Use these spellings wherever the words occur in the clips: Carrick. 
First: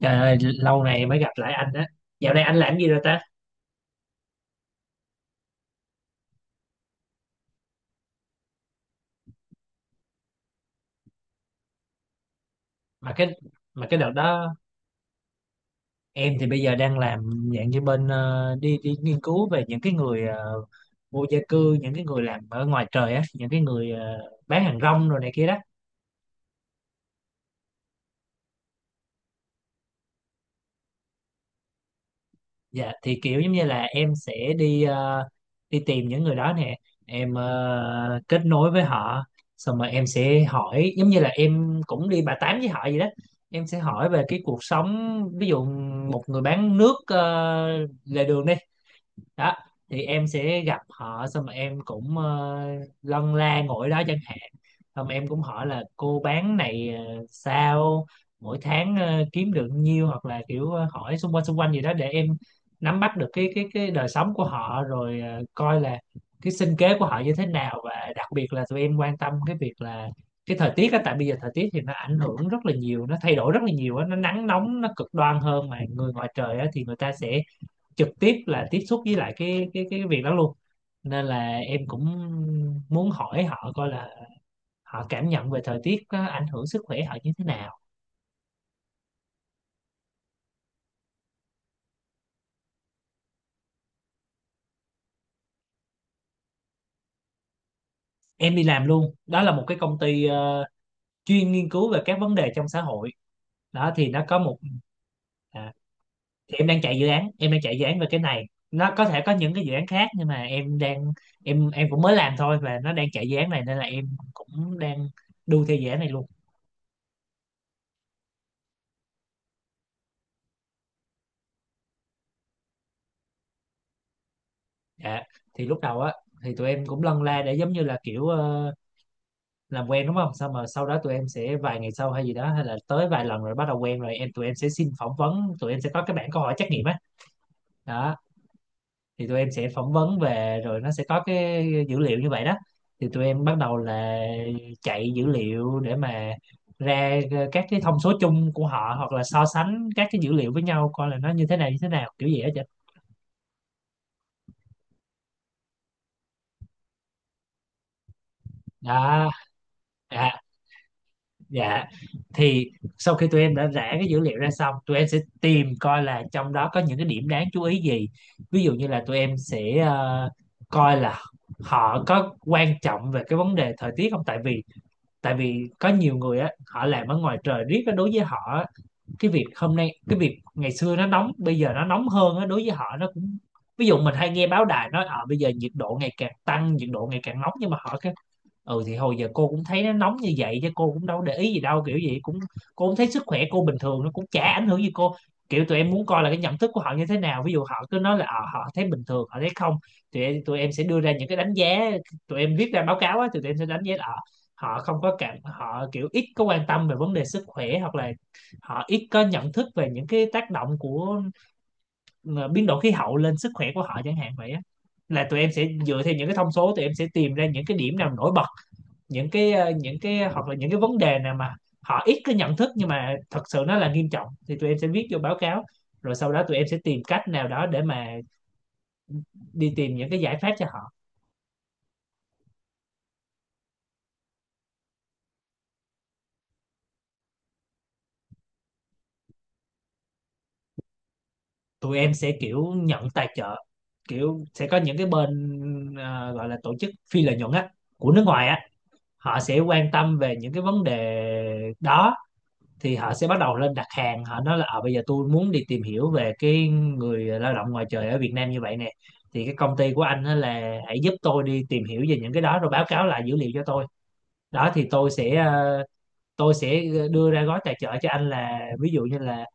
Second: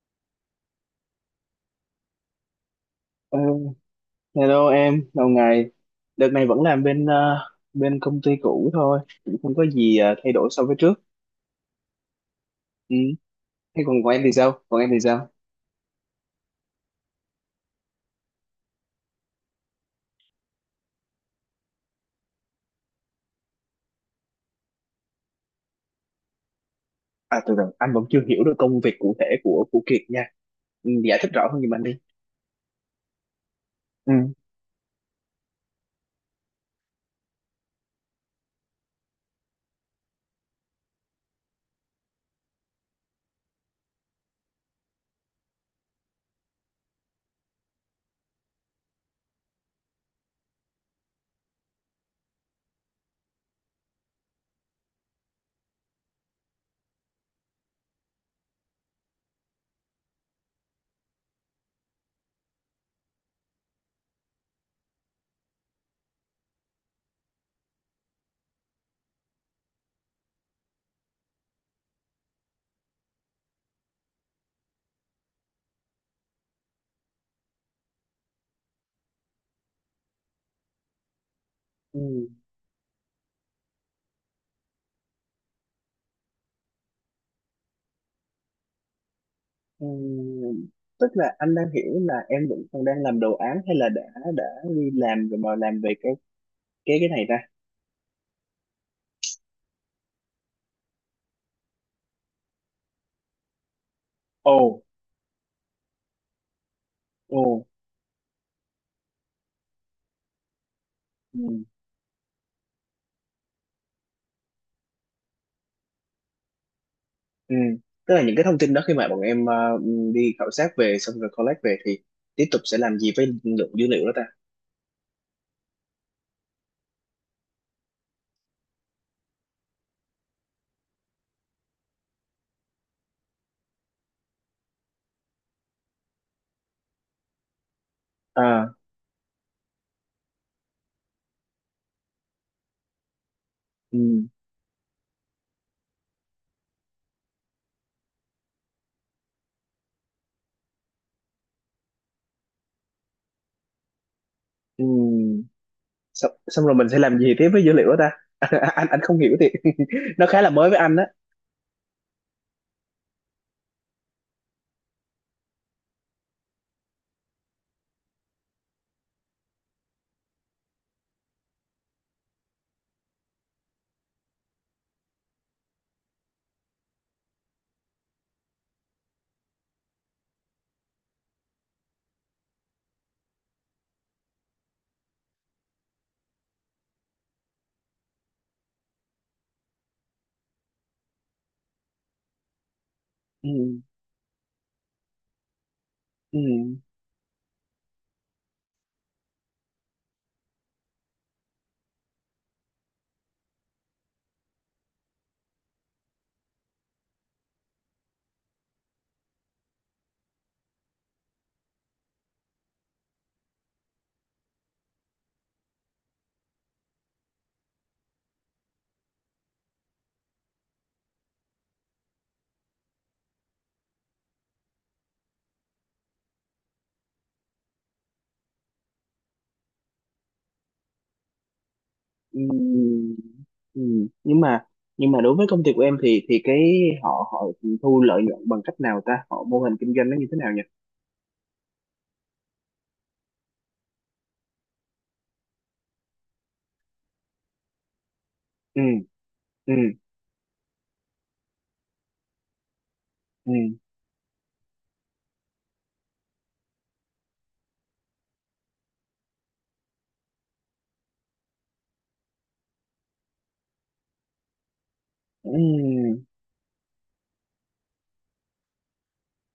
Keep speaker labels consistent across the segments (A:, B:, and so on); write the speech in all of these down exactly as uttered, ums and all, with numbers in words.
A: Trời ơi, lâu này mới gặp lại anh á. Dạo này anh làm gì rồi ta?
B: Ờ, hello em, lâu ngày. Đợt này vẫn làm bên ờ, bên công ty cũ thôi, cũng không có gì ờ, thay đổi so với trước. Ừ.
A: Mà cái
B: Thế
A: mà
B: còn
A: cái
B: của
A: đợt
B: em thì
A: đó
B: sao? Còn em thì sao?
A: em thì bây giờ đang làm dạng như bên ờ, đi đi nghiên cứu về những cái người ờ, vô gia cư, những cái người làm ở ngoài trời á, những cái người ờ, bán hàng rong rồi này kia đó.
B: À, từ từ, anh vẫn chưa hiểu được công việc cụ thể của của Kiệt nha. Ừ, giải thích rõ hơn giùm anh đi.
A: Dạ thì kiểu giống như là em
B: Ừ.
A: sẽ đi ờ, đi tìm những người đó nè, em ờ, kết nối với họ, xong rồi em sẽ hỏi giống như là em cũng đi bà tám với họ vậy đó. Em sẽ hỏi về cái cuộc sống, ví dụ một người bán nước ờ, lề đường đi đó thì em sẽ gặp họ, xong rồi em cũng ờ, lân la ngồi đó chẳng hạn, xong em cũng hỏi là cô bán này ờ, sao mỗi tháng ờ, kiếm được nhiêu, hoặc là kiểu ờ, hỏi xung quanh xung quanh gì đó để em nắm bắt được cái cái cái đời sống của họ, rồi ờ, coi là cái sinh kế của họ như thế nào. Và đặc biệt là tụi em quan tâm cái việc là cái thời tiết á, tại bây giờ thời tiết thì nó ảnh hưởng rất là nhiều, nó thay đổi rất là nhiều á, nó nắng nóng, nó cực đoan hơn. Mà người ngoài trời á thì người ta sẽ trực tiếp là tiếp xúc với lại cái cái cái việc đó luôn, nên là em
B: Ừ.
A: cũng muốn hỏi họ coi là họ cảm nhận về thời tiết có ảnh hưởng sức khỏe họ như thế nào.
B: Ừ. Tức là anh đang hiểu là em vẫn còn đang làm đồ án hay là đã đã đi làm rồi mà làm về cái cái cái này ta?
A: Em đi làm luôn, đó là một cái công ty ờ, chuyên nghiên cứu về các vấn đề trong xã hội. Đó thì nó có
B: Ồ,
A: một à, thì em đang chạy dự án, em đang
B: ồ.
A: chạy dự án về cái này. Nó có thể có những cái dự án khác, nhưng mà em đang em em cũng mới làm thôi, và nó đang chạy dự án này nên là em cũng đang đu theo dự án này luôn.
B: Ừ. Tức là những cái thông tin đó khi mà bọn em ờ, đi khảo sát về xong rồi collect về thì tiếp tục sẽ làm gì với lượng dữ liệu đó ta?
A: Dạ, thì lúc đầu á thì tụi em cũng lân la để giống như là kiểu ờ, làm quen, đúng không? Xong mà sau đó tụi em sẽ vài ngày sau hay gì đó, hay là tới vài lần rồi bắt đầu quen, rồi em tụi em sẽ xin phỏng vấn, tụi em sẽ có cái bảng câu hỏi trắc nghiệm á. Đó,
B: À,
A: thì tụi em sẽ phỏng vấn về, rồi nó sẽ có cái dữ liệu như vậy đó. Thì tụi em bắt đầu
B: ừ,
A: là chạy dữ liệu để mà ra ờ, các cái thông số chung của họ, hoặc là so sánh các cái dữ liệu với nhau coi là nó như thế nào như thế nào, kiểu gì hết vậy.
B: ừ. Xong, xong rồi mình sẽ làm gì tiếp với dữ liệu đó ta? anh anh không
A: Đó,
B: hiểu thì nó
A: dạ.
B: khá là mới với anh á.
A: Dạ, thì sau khi tụi em đã rã cái dữ liệu ra xong, tụi em sẽ tìm coi là trong đó có những cái điểm đáng chú ý gì. Ví dụ như là tụi em sẽ ờ, coi là họ có quan trọng về cái vấn đề thời tiết không. Tại vì tại vì có nhiều người á, họ làm ở ngoài trời riết á, đối với họ á, cái việc hôm nay, cái việc ngày xưa nó nóng, bây giờ nó nóng hơn á, đối với họ nó cũng, ví dụ mình hay nghe báo đài nói ờ bây giờ nhiệt độ ngày càng tăng, nhiệt độ ngày càng nóng, nhưng mà họ, ừ thì hồi giờ cô cũng thấy nó nóng như vậy chứ, cô cũng đâu để ý gì đâu, kiểu gì cũng, cô cũng thấy sức khỏe cô bình
B: Ừ,
A: thường, nó cũng chả ảnh hưởng gì cô. Kiểu tụi em muốn coi là cái
B: ừ,
A: nhận thức của họ như thế nào, ví dụ họ cứ nói là ờ, họ thấy bình thường, họ thấy không, tụi em, tụi em sẽ đưa ra những cái đánh giá, tụi em viết ra báo cáo á, tụi em sẽ đánh giá là ờ, họ không có cảm, họ kiểu ít có quan tâm về vấn đề sức khỏe, hoặc là họ ít có nhận thức về những cái tác động của ờ, biến đổi khí hậu lên sức khỏe của họ chẳng hạn vậy á. Là tụi em sẽ dựa theo những cái thông số, tụi em sẽ tìm ra những cái điểm nào nổi bật, những cái ờ, những cái hoặc là những cái vấn đề nào mà họ ít có nhận thức nhưng mà thật sự nó là nghiêm trọng, thì tụi em sẽ viết vô báo cáo, rồi sau đó tụi em sẽ tìm cách nào đó để mà đi tìm những cái giải pháp cho họ.
B: ừ, ừ. Nhưng mà nhưng mà đối với công ty của em thì thì cái họ họ thu lợi nhuận bằng cách nào ta? Họ mô hình kinh doanh nó như thế nào nhỉ?
A: Tụi em sẽ kiểu nhận tài trợ, kiểu sẽ có những cái bên ờ, gọi là tổ chức phi lợi nhuận á, của nước ngoài á.
B: Ừ,
A: Họ sẽ
B: ừ,
A: quan tâm về những cái vấn đề đó, thì họ sẽ bắt
B: ừ,
A: đầu lên đặt hàng, họ nói là ờ bây giờ tôi muốn đi tìm hiểu về cái người lao động ngoài trời ở Việt Nam như vậy nè, thì cái công ty của anh á là hãy giúp tôi đi tìm hiểu về những cái đó, rồi báo cáo lại dữ liệu cho tôi. Đó thì tôi sẽ
B: ừ,
A: ờ, tôi sẽ ờ, đưa ra gói tài trợ cho anh, là ví dụ như là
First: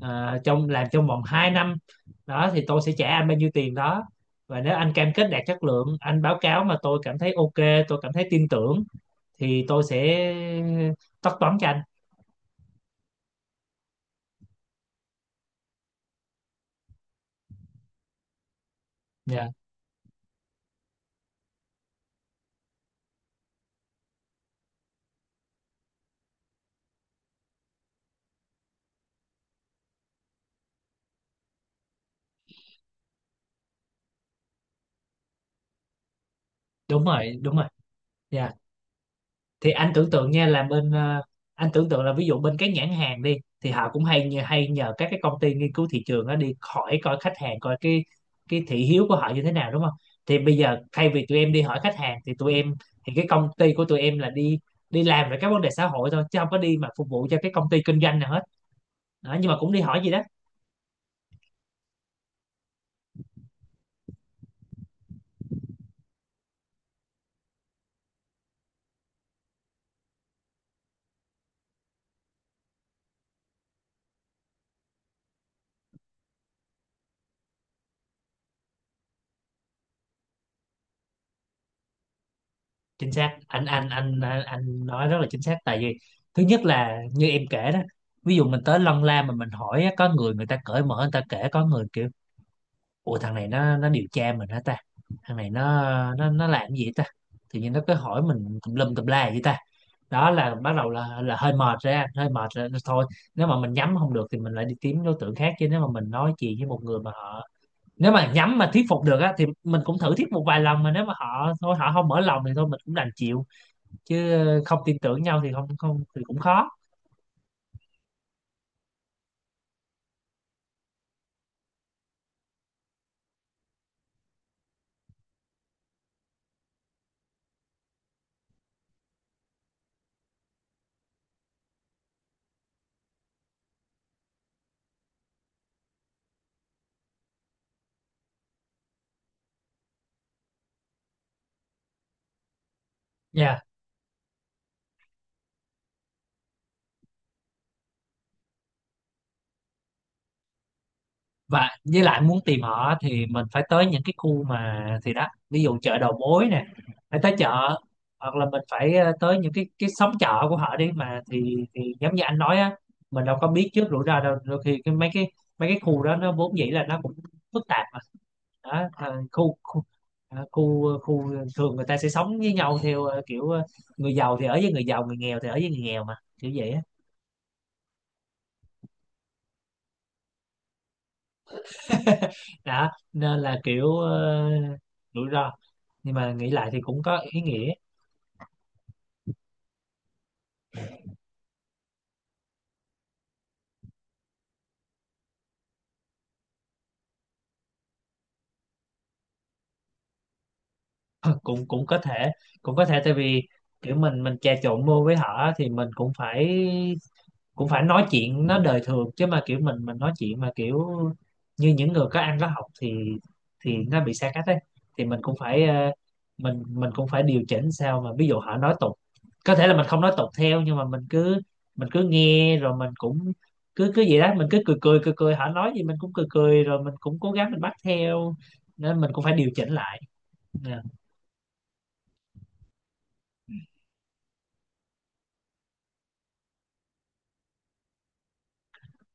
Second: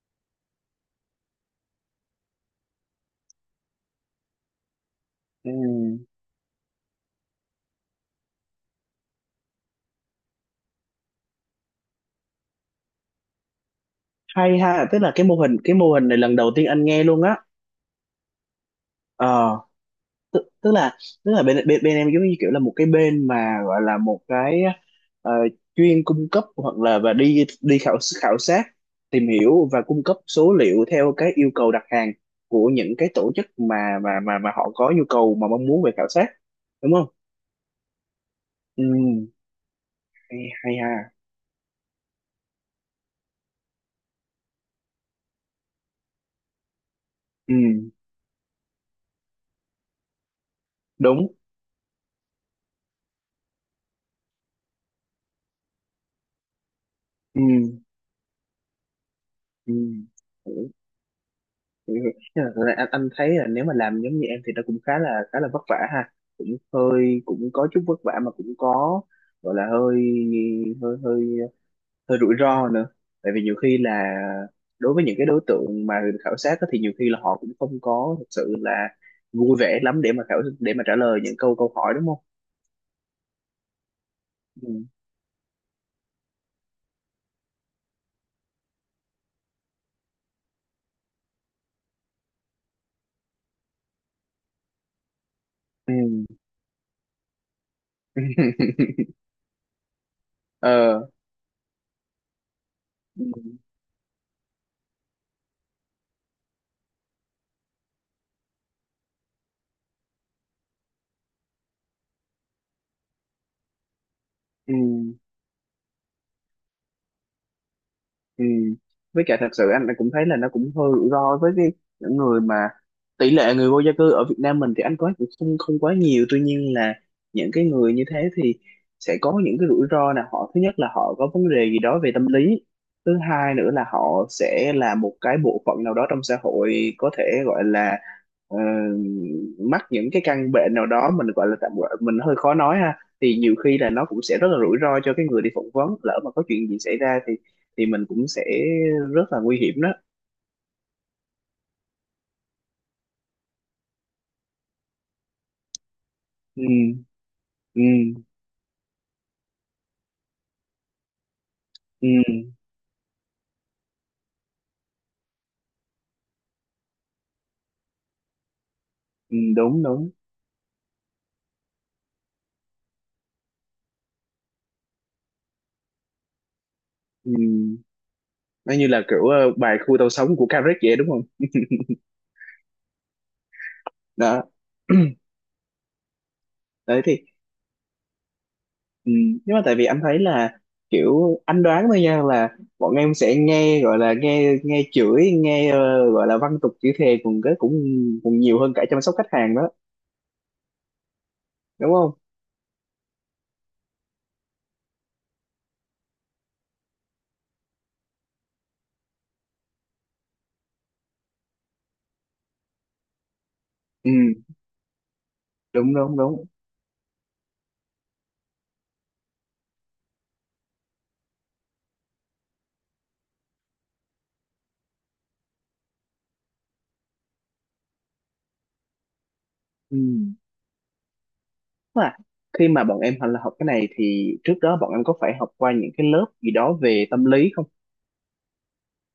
A: ờ, trong làm trong vòng hai năm đó thì tôi sẽ trả anh bao nhiêu tiền đó, và nếu anh cam kết đạt
B: ừ.
A: chất lượng, anh báo cáo mà tôi cảm thấy ok, tôi cảm thấy tin tưởng thì tôi sẽ ờ, tất toán cho anh.
B: Hay ha, tức là cái mô hình cái mô hình này lần đầu tiên anh nghe luôn á.
A: Dạ
B: Ờ tức, tức là tức là bên, bên bên em giống như kiểu là một cái bên mà gọi là một cái ờ, chuyên cung cấp hoặc là và đi đi khảo khảo sát tìm hiểu và cung cấp số liệu theo cái yêu cầu đặt hàng của những cái tổ chức mà mà mà mà họ có nhu cầu mà mong muốn về khảo sát, đúng
A: đúng
B: không?
A: rồi, đúng rồi. Dạ,
B: Ừ,
A: thì anh tưởng tượng nha,
B: hay,
A: là
B: hay
A: bên
B: ha.
A: ờ, anh tưởng tượng là ví dụ bên các nhãn hàng đi, thì họ cũng hay nhờ- hay nhờ các cái công ty nghiên cứu thị trường đó đi hỏi coi khách
B: Ừ,
A: hàng, coi cái cái thị hiếu của họ như thế nào, đúng không. Thì bây giờ thay vì
B: đúng.
A: tụi em đi hỏi khách hàng thì tụi em, thì cái công ty của tụi em là đi đi làm về các vấn đề xã hội thôi, chứ không có đi mà phục vụ cho
B: Ừ,
A: cái công ty kinh doanh nào hết. Đó, nhưng mà cũng đi hỏi gì đó.
B: ừ. Ừ. Nhưng mà thật ra anh, anh thấy là nếu mà làm giống như em thì nó cũng khá là khá là vất vả ha, cũng hơi cũng có chút vất vả mà cũng có gọi là hơi hơi hơi hơi rủi ro nữa, tại vì nhiều khi là đối với những cái đối tượng mà khảo sát á thì nhiều khi là họ cũng không có thật sự là vui vẻ lắm để mà khảo để mà trả lời những câu câu hỏi, đúng không?
A: Chính xác anh anh anh anh
B: Ừ.
A: anh nói rất là chính xác. Tại vì thứ nhất là như em kể đó, ví dụ mình tới lân la mà mình hỏi á, có người người ta cởi mở người ta kể, có người kiểu, ủa thằng này nó nó điều tra mình hả ta, thằng này nó
B: Ừ.
A: nó nó làm cái gì ta, tự nhiên nó cứ hỏi mình tùm lum tùm la vậy ta. Đó là bắt đầu
B: ờ,
A: là là hơi mệt ra, hơi mệt rồi thôi.
B: ừ.
A: Nếu mà mình nhắm không được thì mình lại đi kiếm đối tượng khác, chứ nếu mà mình nói chuyện với một người mà họ, nếu mà nhắm mà thuyết phục được á thì mình cũng thử thuyết một vài lần, mà nếu mà họ thôi họ không mở lòng thì thôi mình cũng đành chịu, chứ
B: Ừ.
A: không tin tưởng nhau thì không, không thì cũng khó.
B: Ừ. Với cả thật sự anh cũng thấy là nó cũng hơi rủi ro với cái những người mà, tỷ lệ người vô gia cư ở Việt Nam mình thì anh có cũng không không quá nhiều, tuy nhiên là những cái người như thế thì sẽ có những cái rủi ro là họ, thứ nhất là họ có vấn đề gì đó về tâm lý, thứ hai nữa là họ sẽ là một cái bộ phận nào đó trong xã hội có thể gọi là ờ, mắc những cái căn bệnh nào đó, mình gọi là tạm gọi mình hơi khó nói ha, thì nhiều
A: Dạ,
B: khi là nó cũng sẽ rất là rủi ro cho cái người đi phỏng vấn, lỡ mà có chuyện gì xảy ra thì thì mình cũng sẽ rất là nguy hiểm đó.
A: và với lại muốn tìm họ thì mình phải tới những cái khu mà, thì đó, ví dụ chợ đầu mối
B: Ừ.
A: nè, phải tới chợ,
B: Ừ.
A: hoặc là mình phải ờ, tới những cái cái xóm chợ của họ đi. Mà thì thì
B: Ừ,
A: giống như anh nói á, mình đâu có biết trước rủi ro đâu. Đôi khi cái mấy cái mấy cái khu đó nó vốn dĩ là nó cũng phức tạp mà. Đó à,
B: ừ,
A: khu khu
B: đúng đúng.
A: à, khu khu thường người ta sẽ sống với nhau theo ờ, kiểu ờ, người giàu thì ở với người giàu, người nghèo thì ở với người nghèo mà, kiểu vậy á.
B: Ừ. Nó như là kiểu ờ, bài khu tàu sống của Carrick vậy, đúng không?
A: Đó nên là kiểu
B: Đó.
A: ờ, rủi ro, nhưng mà nghĩ lại thì cũng
B: Đấy
A: có
B: thì,
A: ý nghĩa.
B: ừ, nhưng mà tại vì anh thấy là kiểu anh đoán thôi nha, là bọn em sẽ nghe gọi là nghe nghe chửi nghe ờ, gọi là văn tục chửi thề cùng cái cũng cũng nhiều hơn cả chăm sóc khách hàng đó,
A: cũng cũng
B: đúng
A: có
B: không?
A: thể cũng có thể tại vì kiểu mình mình trà trộn vô với họ á, thì mình cũng phải cũng phải nói chuyện nó đời thường, chứ mà kiểu mình mình nói chuyện mà kiểu như những người có ăn có học thì thì nó
B: Ừ,
A: bị xa cách ấy. Thì mình cũng phải ờ,
B: đúng đúng đúng.
A: mình mình cũng phải điều chỉnh sao, mà ví dụ họ nói tục có thể là mình không nói tục theo, nhưng mà mình cứ mình cứ nghe, rồi mình cũng cứ cứ vậy đó. Mình cứ cười cười cười cười, họ nói gì mình cũng cười cười, rồi mình cũng cố gắng mình bắt theo, nên mình cũng phải điều chỉnh
B: Ừ,
A: lại. Nè.
B: à, khi mà bọn em học là học cái này thì trước đó bọn em có phải học qua những cái lớp gì đó về tâm lý không?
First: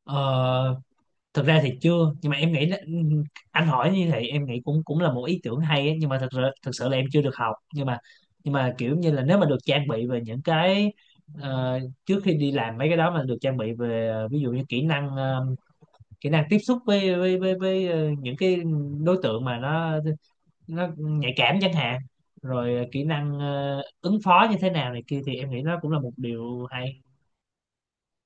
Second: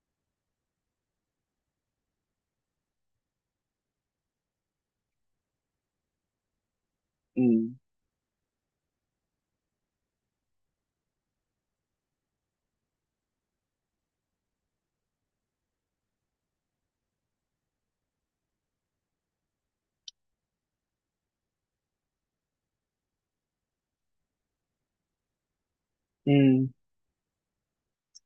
A: Ờ, Thực ra thì chưa, nhưng mà em nghĩ là, ừ, anh hỏi như vậy em nghĩ cũng cũng là một ý tưởng hay ấy, nhưng mà thật sự thật sự là em chưa được
B: Ừ.
A: học, nhưng mà nhưng mà kiểu như là nếu mà được trang bị về những cái ờ, trước khi đi làm mấy cái đó mà được trang bị về ờ, ví dụ như kỹ năng ờ, kỹ năng tiếp xúc với với với, với ờ, những cái đối tượng mà nó nó nhạy cảm chẳng hạn, rồi kỹ năng ờ, ứng phó như thế nào này kia, thì em nghĩ nó cũng là một
B: Ừ.
A: điều hay.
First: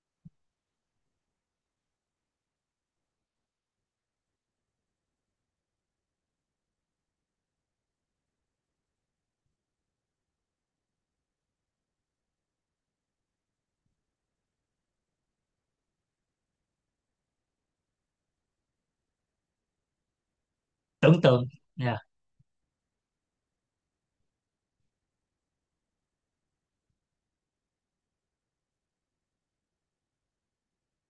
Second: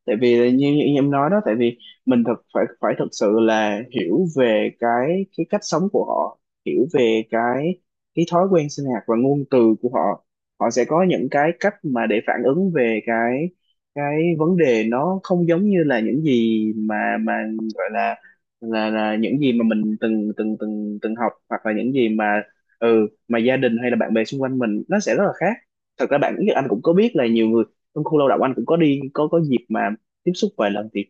B: Tại vì là như, như em nói đó, tại vì mình thật phải phải thật sự là hiểu về cái cái cách sống của họ, hiểu về cái cái thói quen sinh hoạt và ngôn từ của họ, họ sẽ có những cái cách mà để phản ứng về cái cái vấn đề, nó không giống như là những gì mà mà gọi là là là những gì mà mình từng từng từng từng
A: Tưởng
B: học,
A: tượng.
B: hoặc là những
A: Dạ,
B: gì mà, ừ, mà gia đình hay là bạn bè xung quanh mình, nó sẽ rất là khác. Thật ra bạn biết anh cũng có biết là nhiều người trong khu lao động anh cũng có đi có có dịp mà tiếp xúc vài lần thì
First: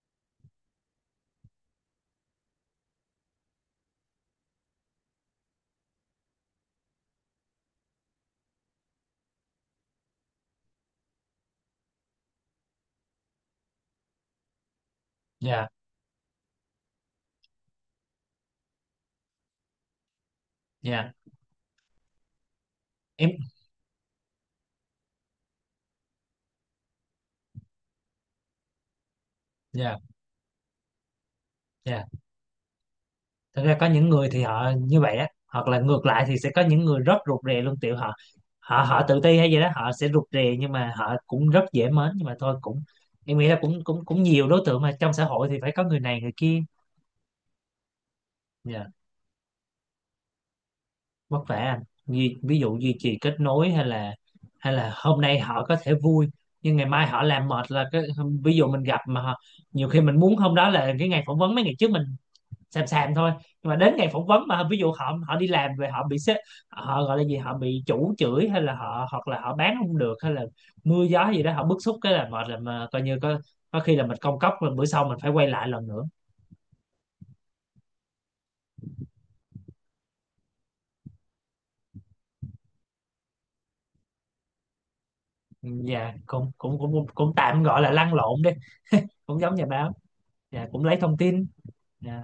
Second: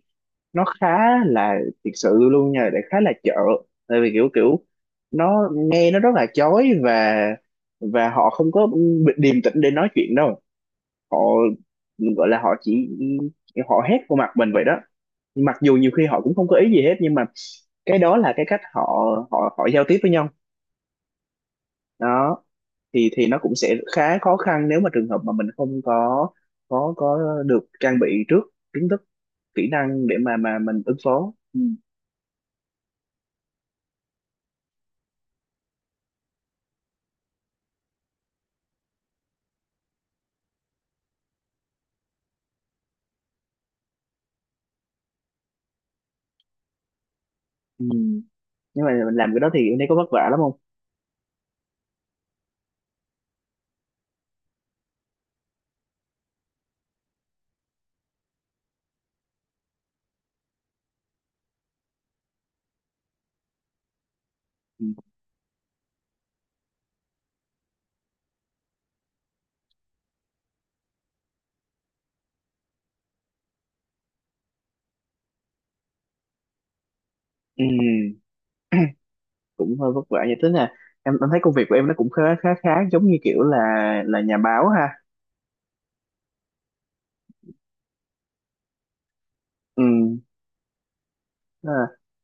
B: nó khá là thiệt sự luôn nha, để khá là chợ, tại vì kiểu kiểu nó nghe nó rất là chói và và họ không có điềm tĩnh để nói chuyện đâu, họ gọi là họ chỉ họ hét vô mặt mình vậy đó, mặc
A: dạ,
B: dù nhiều khi họ cũng không có ý gì hết nhưng mà cái đó là cái cách họ họ họ giao tiếp với nhau
A: dạ
B: đó, thì thì nó
A: em,
B: cũng sẽ khá khó khăn nếu mà trường hợp mà mình không có có có được trang bị trước kiến thức kỹ
A: dạ,
B: năng để mà mà mình ứng phó. Ừ.
A: dạ. Thực ra có những người thì họ như vậy á, hoặc là ngược lại thì sẽ có những người rất rụt rè luôn, tiểu họ, họ họ tự ti hay gì đó họ sẽ rụt rè, nhưng mà họ cũng rất dễ mến, nhưng mà thôi cũng em nghĩ là cũng cũng cũng nhiều đối tượng mà trong xã hội thì phải có người này người kia.
B: Ừ. Nhưng
A: Yeah.
B: mà mình làm cái đó thì em thấy có vất vả lắm không?
A: Vất vả anh, ví, ví dụ duy trì kết nối, hay là hay là hôm nay họ có thể vui, nhưng ngày mai họ làm mệt là cái, ví dụ mình gặp mà họ, nhiều khi mình muốn hôm đó là cái ngày phỏng vấn, mấy ngày trước mình xàm xàm thôi, nhưng mà đến ngày phỏng vấn mà ví
B: Ừ.
A: dụ họ họ đi làm về họ bị sếp, họ gọi là gì, họ bị chủ chửi, hay là họ, hoặc là họ bán không được, hay là mưa gió gì đó họ bức xúc cái là mệt, là mà coi như có có khi là mình công cốc rồi, bữa sau mình phải quay lại lần nữa.
B: Ừ. Cũng hơi vất vả vậy, tức là em em thấy công việc của em nó cũng khá khá khá giống như kiểu là là nhà báo ha.
A: Ừ, dạ cũng cũng cũng cũng tạm gọi là lăn lộn đi, cũng giống nhà
B: Ừ,
A: báo. Dạ cũng lấy thông tin.
B: à,
A: Dạ,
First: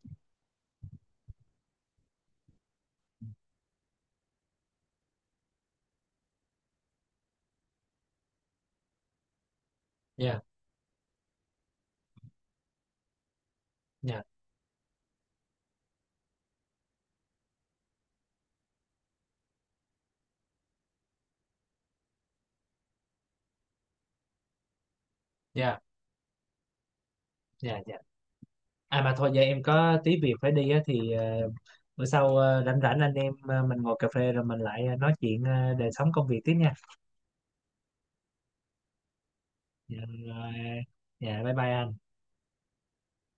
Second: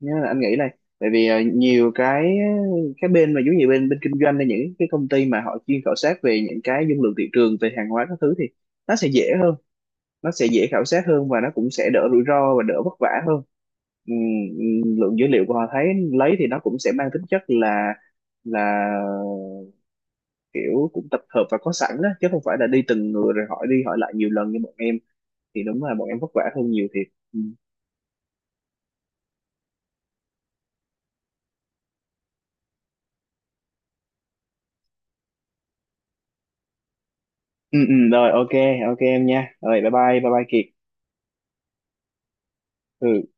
B: nhưng mà anh nghĩ này, tại vì ờ, nhiều cái cái bên mà giống như bên bên kinh doanh hay những cái công ty mà họ chuyên khảo sát về những cái dung lượng thị trường về hàng hóa các thứ thì nó sẽ dễ hơn, nó
A: dạ,
B: sẽ dễ khảo sát hơn và nó cũng sẽ đỡ rủi ro và đỡ vất vả hơn. Ừm,
A: dạ,
B: ừm, lượng dữ liệu của họ thấy lấy thì nó cũng sẽ mang tính chất là là kiểu cũng tập hợp và có sẵn đó, chứ không phải là đi từng người rồi hỏi đi hỏi lại nhiều lần như bọn em thì
A: dạ,
B: đúng là bọn em vất vả hơn nhiều thiệt. Ừ.
A: dạ, dạ. À mà thôi giờ em có tí việc phải đi á, thì ờ, bữa sau ờ, rảnh rảnh anh em ờ, mình ngồi cà phê rồi mình lại ờ, nói chuyện ờ, đời sống công việc tiếp nha.
B: Ừ, ừ, rồi ok, ok em nha, rồi bye
A: Dạ
B: bye bye bye
A: rồi.
B: Kiệt.
A: Dạ bye bye anh.
B: Ừ.